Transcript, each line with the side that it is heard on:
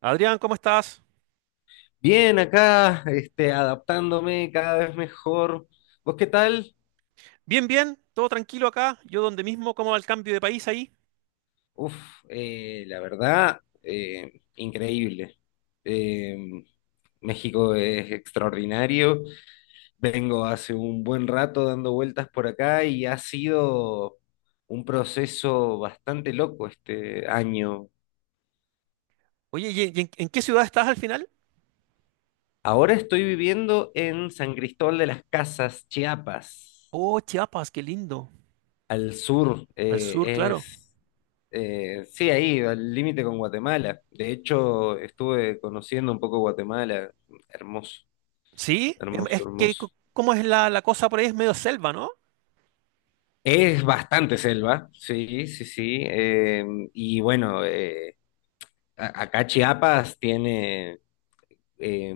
right: Adrián, ¿cómo estás?
left: Bien, acá, adaptándome cada vez mejor. ¿Vos qué tal?
right: Bien, bien, todo tranquilo acá. Yo donde mismo, ¿cómo va el cambio de país ahí?
left: Uf, la verdad, increíble. Eh, México es extraordinario. Vengo hace un buen rato dando vueltas por acá y ha sido un proceso bastante loco este año.
right: Oye, ¿y en qué ciudad estás al final?
left: Ahora estoy viviendo en San Cristóbal de las Casas, Chiapas,
right: Oh, Chiapas, qué lindo.
left: al sur,
right: Al sur, claro.
left: sí, ahí, al límite con Guatemala. De hecho, estuve conociendo un poco Guatemala. Hermoso,
right: Sí, es,
left: hermoso,
right: es que,
left: hermoso.
right: ¿cómo es la cosa por ahí? Es medio selva, ¿no?
left: Es bastante selva, sí, sí, sí. Y bueno, acá Chiapas eh,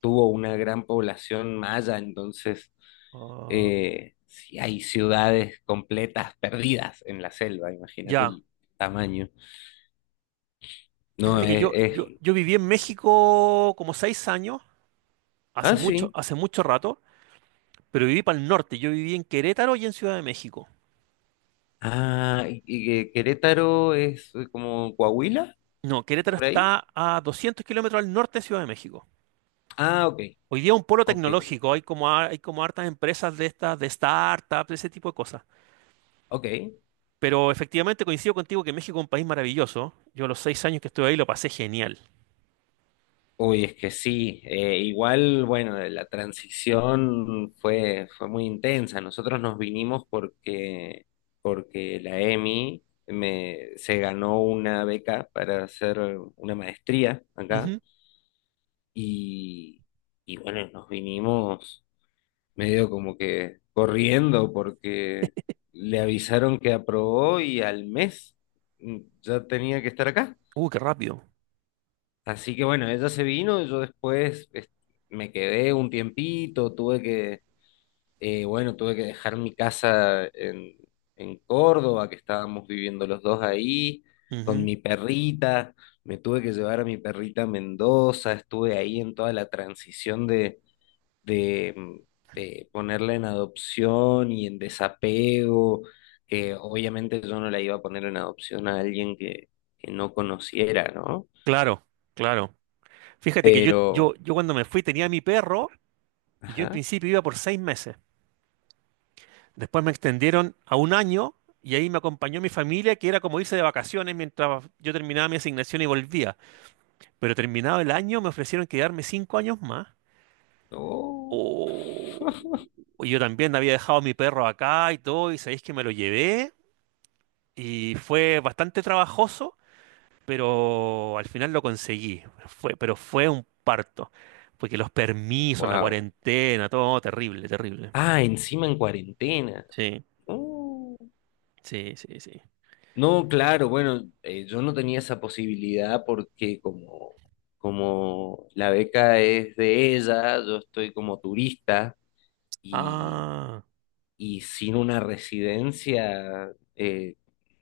left: tuvo una gran población maya. Entonces
right: Ah,
left: sí hay ciudades completas perdidas en la selva, imagínate
right: ya.
left: el tamaño. No,
right: Fíjate que yo, yo, yo viví en
left: sí.
right: México como 6 años,
left: Ah, sí.
right: hace mucho rato, pero viví para el norte. Yo viví en Querétaro y en Ciudad de México.
left: Ah, y que Querétaro es como Coahuila,
right: No, Querétaro
left: por
right: está
left: ahí.
right: a 200 kilómetros al norte de Ciudad de México.
left: Ah, ok,
right: Hoy día un polo
left: ok,
right: tecnológico, hay como, hay como hartas empresas de estas, de startups, de ese tipo de cosas.
left: ok.
right: Pero efectivamente coincido contigo que México es un país maravilloso. Yo los 6 años que estuve ahí lo pasé genial.
left: Uy, es que sí. Igual, bueno, la transición fue muy intensa. Nosotros nos vinimos porque la EMI se ganó una beca para hacer una maestría acá.
right: Ujú.
left: Y, y bueno, nos vinimos. Medio como que corriendo porque le avisaron que aprobó y al mes, ya tenía que estar acá.
right: Qué rápido.
left: Así que bueno, ella se vino, yo después me quedé un tiempito, bueno, tuve que dejar mi casa en Córdoba, que estábamos viviendo los dos ahí, con
right: Ujú.
left: mi perrita. Me tuve que llevar a mi perrita a Mendoza, estuve ahí en toda la transición de de, mm, ponerla en adopción y en desapego. Obviamente yo no la iba a poner en adopción a alguien que no conociera, ¿no?
right: Claro, claro. Fíjate que yo, yo,
left: Pero,
right: yo cuando me fui tenía mi perro y yo en
left: ajá,
right: principio iba por 6 meses. Después me extendieron a un año y ahí me acompañó mi familia, que era como irse de vacaciones mientras yo terminaba mi asignación y volvía. Pero terminado el año me ofrecieron quedarme 5 años más.
left: oh,
right: Oh, yo también había dejado a mi perro acá y todo, y sabéis que me lo llevé y fue bastante trabajoso, pero al final lo conseguí. Fue, pero fue un parto, porque los permisos, la
left: wow.
right: cuarentena, todo terrible, terrible.
left: Ah, encima en cuarentena.
right: Sí,
left: Oh.
right: sí, sí, sí.
left: No, claro, bueno, yo no tenía esa posibilidad porque como la beca es de ella, yo estoy como turista y
right: Ah,
left: y sin una residencia,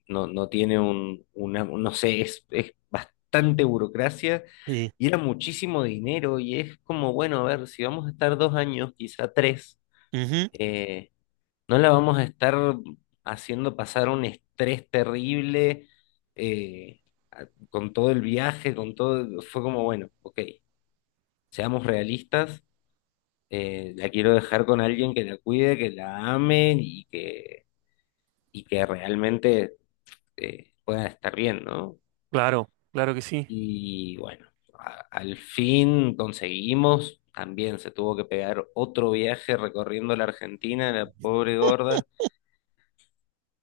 left: no, no tiene un, una, no sé, es bastante burocracia
right: sí.
left: y era muchísimo dinero, y es como, bueno, a ver, si vamos a estar 2 años, quizá tres,
right: Ujú,
left: eh, no la vamos a estar haciendo pasar un estrés terrible, eh, con todo el viaje, con todo, fue como, bueno, ok, seamos realistas. La quiero dejar con alguien que la cuide, que la ame y que realmente pueda estar bien, ¿no?
right: claro, claro que sí.
left: Y bueno, al fin conseguimos. También se tuvo que pegar otro viaje recorriendo la Argentina, la pobre gorda,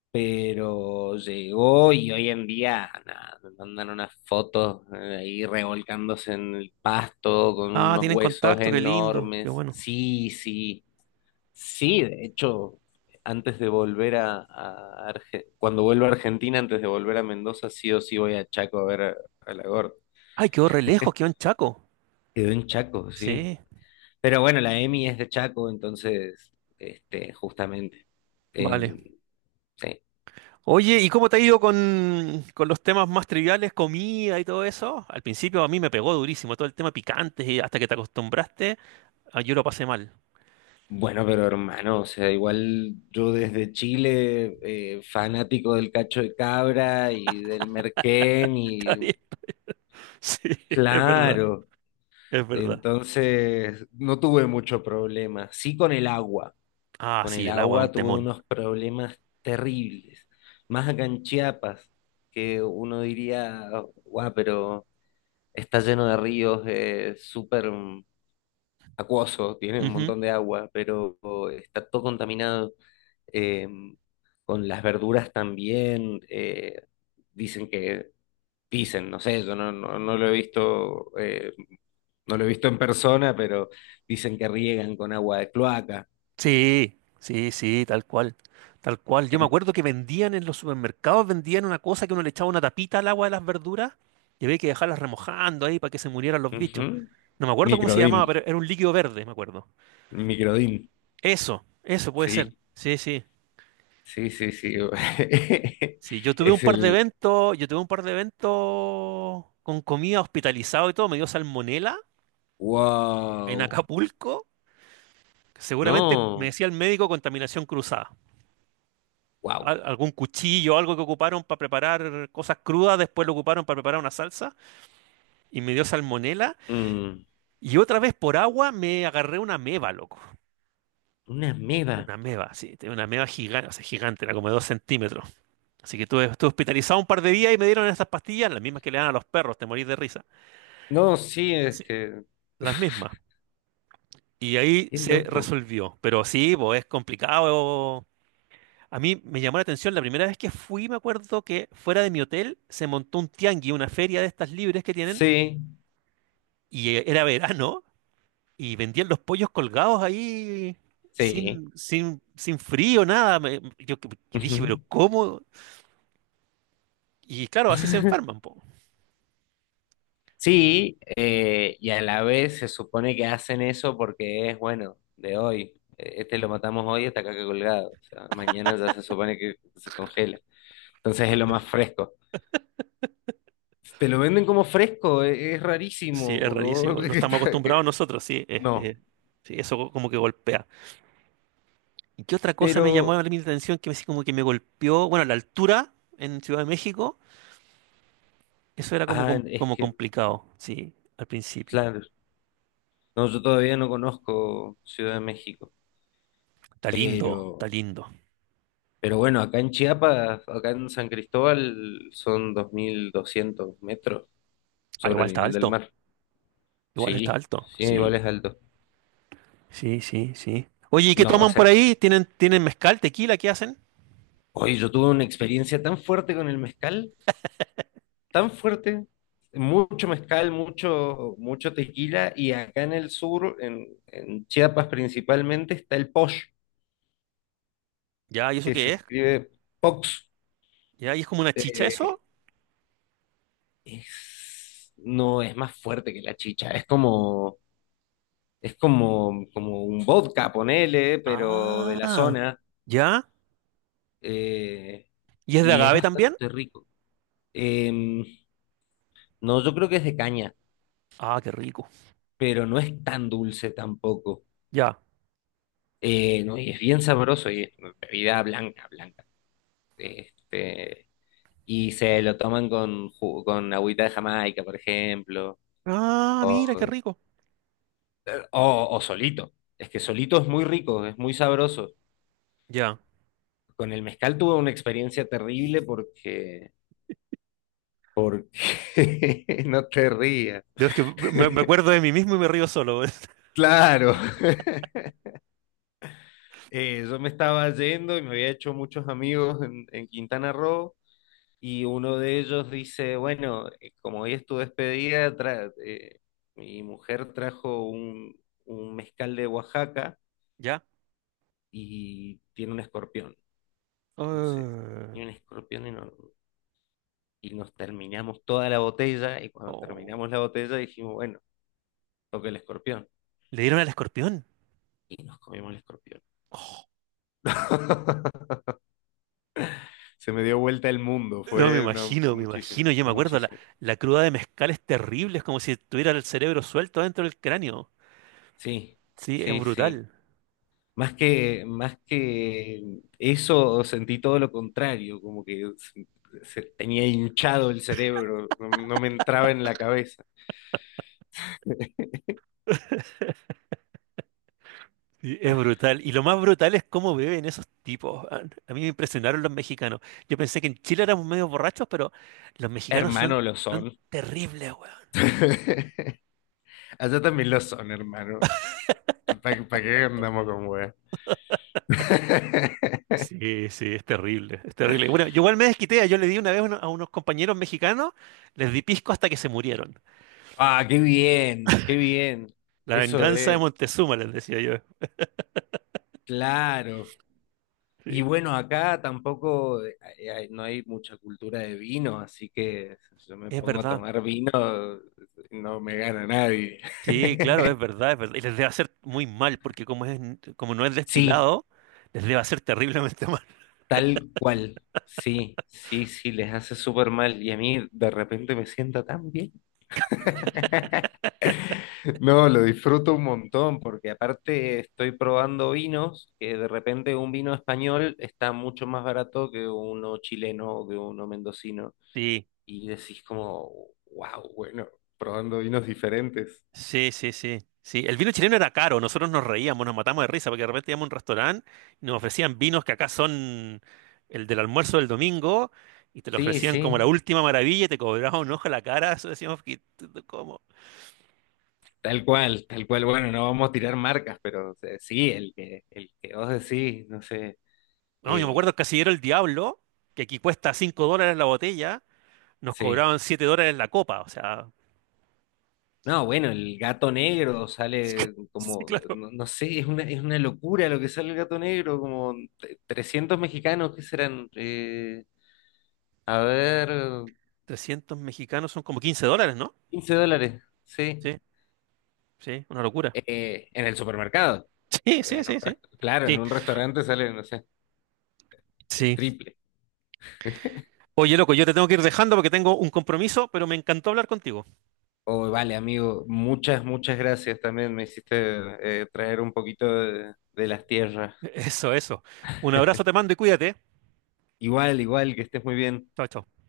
left: pero llegó. Y hoy en día nada, me mandan unas fotos ahí revolcándose en el pasto con
right: Ah,
left: unos
right: tienen
left: huesos
right: contacto, qué lindo, qué
left: enormes.
right: bueno.
left: Sí, sí. Sí, de hecho, antes de volver cuando vuelva a Argentina, antes de volver a Mendoza, sí o sí voy a Chaco a ver a la.
right: Ay, quedó re lejos, quedó en Chaco.
left: Quedó en Chaco, sí.
right: Sí,
left: Pero bueno, la Emi es de Chaco, entonces, justamente.
right: vale.
left: em, sí.
right: Oye, ¿y cómo te ha ido con los temas más triviales, comida y todo eso? Al principio a mí me pegó durísimo todo el tema picante y hasta que te acostumbraste, ah, yo lo pasé mal.
left: Bueno, pero hermano, o sea, igual yo desde Chile, fanático del cacho de cabra y del merquén,
right: Está
left: y
right: bien. Sí, es verdad,
left: claro,
right: es verdad.
left: entonces no tuve mucho problema. Sí con el agua.
right: Ah,
left: Con el
right: sí, el agua es un
left: agua tuve
right: temón.
left: unos problemas terribles. Más acá en Chiapas, que uno diría, guau, pero está lleno de ríos, es súper acuoso, tiene un
right: Ujú.
left: montón de agua, pero está todo contaminado. eh, con las verduras también, dicen que, dicen, no sé, yo no, no, no lo he visto, no lo he visto en persona, pero dicen que riegan con agua de cloaca.
right: Sí, sí, sí, tal cual, tal cual. Yo me
left: En-
right: acuerdo que vendían en los supermercados, vendían una cosa que uno le echaba una tapita al agua de las verduras y había que dejarlas remojando ahí para que se murieran los bichos.
left: Ujú.
right: No me acuerdo cómo se
left: Microdín.
right: llamaba, pero era un líquido verde, me acuerdo.
left: Microdin,
right: Eso puede ser.
left: sí,
right: Sí, sí.
left: sí, sí, sí.
right: Sí, yo tuve un
left: Es
right: par de
left: el
right: eventos, yo tuve un par de eventos con comida hospitalizado y todo, me dio salmonela en
left: Wow.
right: Acapulco. Seguramente me
left: No,
right: decía el médico contaminación cruzada.
left: wow.
right: Algún cuchillo, algo que ocuparon para preparar cosas crudas, después lo ocuparon para preparar una salsa y me dio salmonela.
left: Mm,
right: Y otra vez por agua me agarré una meba, loco.
left: una ameba.
right: Una meba, sí, tenía una meba gigante, o sea, gigante, era como de 2 centímetros. Así que estuve hospitalizado un par de días y me dieron estas pastillas, las mismas que le dan a los perros, te morís de risa.
left: No, sí, es
right: Sí.
left: que
right: Las mismas. Y ahí
left: es
right: se
left: loco.
right: resolvió. Pero sí, pues es complicado. A mí me llamó la atención la primera vez que fui, me acuerdo que fuera de mi hotel se montó un tianguis, una feria de estas libres que tienen,
left: Sí,
right: y era verano, y vendían los pollos colgados ahí
left: sí.
right: sin frío, nada. Yo que dije, pero
left: Ujú.
right: ¿cómo? Y claro, así se enferman, pues.
left: Sí, y a la vez se supone que hacen eso porque es bueno, de hoy. Este lo matamos hoy, está acá colgado. O sea, mañana ya se supone que se congela. Entonces es lo más fresco. Te lo venden como fresco, es
right: Sí,
left: rarísimo,
right: es
left: porque vos
right: rarísimo. No estamos acostumbrados nosotros, sí. es-
left: no,
right: es- sí, eso como que golpea. ¿Y qué otra cosa me llamó
left: pero,
right: mi atención que me, sí como que me golpeó? Bueno, la altura en Ciudad de México, eso era como,
left: ah, es
right: como
left: que,
right: complicado, sí, al principio.
left: claro, no, yo todavía no conozco Ciudad de México,
right: Está lindo, está
left: pero,
right: lindo.
left: pero bueno, acá en Chiapas, acá en San Cristóbal, son 2.200 metros
right: Ah,
left: sobre el nivel del mar,
right: igual está
left: sí,
right: alto,
left: sí,
right: sí,
left: igual es alto.
right: sí, sí, sí. Oye, ¿y qué
left: No, o
right: toman por
left: sea,
right: ahí? ¿Tienen mezcal, tequila? ¿Qué hacen?
left: hoy yo tuve una experiencia tan fuerte con el mezcal, tan fuerte, mucho mezcal, mucho, mucho tequila. Y acá en el sur, en Chiapas principalmente, está el posh,
right: Ya, ¿y eso
left: que se
right: qué es?
left: escribe pox.
right: ¿Ya? ¿Y es como una chicha
left: Eh,
right: eso?
left: no, es más fuerte que la chicha, como un vodka, ponele, pero de la
right: Ah,
left: zona,
right: ¿ya?
left: eh,
right: ¿Y es de
left: y es
right: agave también?
left: bastante rico. Em, no, yo creo que es de caña,
right: Ah, qué rico.
left: pero no es tan dulce tampoco.
right: Ya.
left: No, y es bien sabroso, y es bebida blanca, blanca. Este, y se lo toman con agüita de Jamaica, por ejemplo,
right: Ah, mira, qué
left: o,
right: rico.
left: o solito. Es que solito es muy rico, es muy sabroso.
right: Ya.
left: Con el mezcal tuve una experiencia terrible porque no te rías.
right: Dios, que me acuerdo de mí mismo y me río solo.
left: Claro, yo me estaba yendo y me había hecho muchos amigos en Quintana Roo. Y uno de ellos dice, bueno, como hoy es tu despedida, mi mujer trajo un mezcal de Oaxaca,
right: Ya.
left: y tiene un escorpión. Entonces,
right: Ah.
left: tiene un escorpión y, no- y nos terminamos toda la botella, y cuando
right: Oh.
left: terminamos la botella dijimos, bueno, toca el escorpión.
right: Le dieron al escorpión.
left: Y nos comimos el escorpión.
right: Oh,
left: Se me dio vuelta el mundo,
right: no me
left: no, fue
right: imagino, me
left: muchísimo,
right: imagino. Yo me
left: fue
right: acuerdo, la,
left: muchísimo.
right: la cruda de mezcal es terrible. Es como si tuviera el cerebro suelto dentro del cráneo.
left: Sí,
right: Sí, es
left: sí, sí.
right: brutal.
left: Más que eso, sentí todo lo contrario, como que se tenía hinchado el cerebro, no, no me entraba en la cabeza.
right: Sí, es brutal. Y lo más brutal es cómo beben esos tipos. Weón. A mí me impresionaron los mexicanos. Yo pensé que en Chile éramos medio borrachos, pero los mexicanos son,
left: Hermano, lo
right: son
left: son.
right: terribles, weón.
left: Allá también lo son, hermano. ¿Para qué andamos con weas?
right: Sí, sí, es terrible, es terrible. Bueno, yo igual me desquité, yo le di una vez a a unos compañeros mexicanos, les di pisco hasta que se murieron.
left: Ah, qué bien, qué bien.
right: La
left: Eso
right: venganza de
left: es,
right: Montezuma, les decía yo.
left: claro.
right: Sí,
left: Y bueno, acá tampoco no hay mucha cultura de vino, así que si yo me
right: es
left: pongo a
right: verdad.
left: tomar vino, no me gana nadie.
right: Sí, claro, es verdad, es verdad. Y les debe hacer muy mal, porque como es, como no es
left: Sí,
right: destilado, les debe hacer terriblemente mal.
left: tal cual. Sí, sí, sí, les hace súper mal. Y a mí de repente me sienta tan bien. No, lo disfruto un montón, porque aparte estoy probando vinos, que de repente un vino español está mucho más barato que uno chileno o que uno mendocino.
right: sí,
left: Y decís como, wow, bueno, probando vinos diferentes.
right: sí, sí, sí. Sí, el vino chileno era caro, nosotros nos reíamos, nos matamos de risa, porque de repente íbamos a un restaurante y nos ofrecían vinos que acá son el del almuerzo del domingo, y te lo
left: Sí,
right: ofrecían
left: sí,
right: como la última maravilla y te cobraban un ojo a la cara, eso decíamos que, ¿cómo?
left: tal cual, tal cual. Bueno, no vamos a tirar marcas, pero o sí, el que vos decís, no sé,
right: No, yo me acuerdo el
left: eh,
right: Casillero el Diablo, que aquí cuesta 5 dólares la botella, nos
left: sí.
right: cobraban 7 dólares la copa, o sea,
left: No, bueno, el gato negro sale
right: sí,
left: como,
right: claro,
left: no, no sé, es una locura lo que sale el gato negro, como 300 mexicanos, ¿qué serán? A ver,
right: trescientos mexicanos son como 15 dólares, ¿no?
left: 15 dólares, sí,
right: Sí, sí, una locura.
left: en el supermercado.
right: Sí, sí, sí, sí.
left: Claro, en
right: Sí,
left: un restaurante sale, no sé, el
right: sí.
left: triple.
right: Oye, loco, yo te tengo que ir dejando porque tengo un compromiso, pero me encantó hablar contigo.
left: Oh, vale, amigo, muchas, muchas gracias también. Me hiciste traer un poquito de las tierras.
right: Eso, eso. Un abrazo te mando y cuídate.
left: Igual, igual, que estés muy bien.
right: Chao, chao.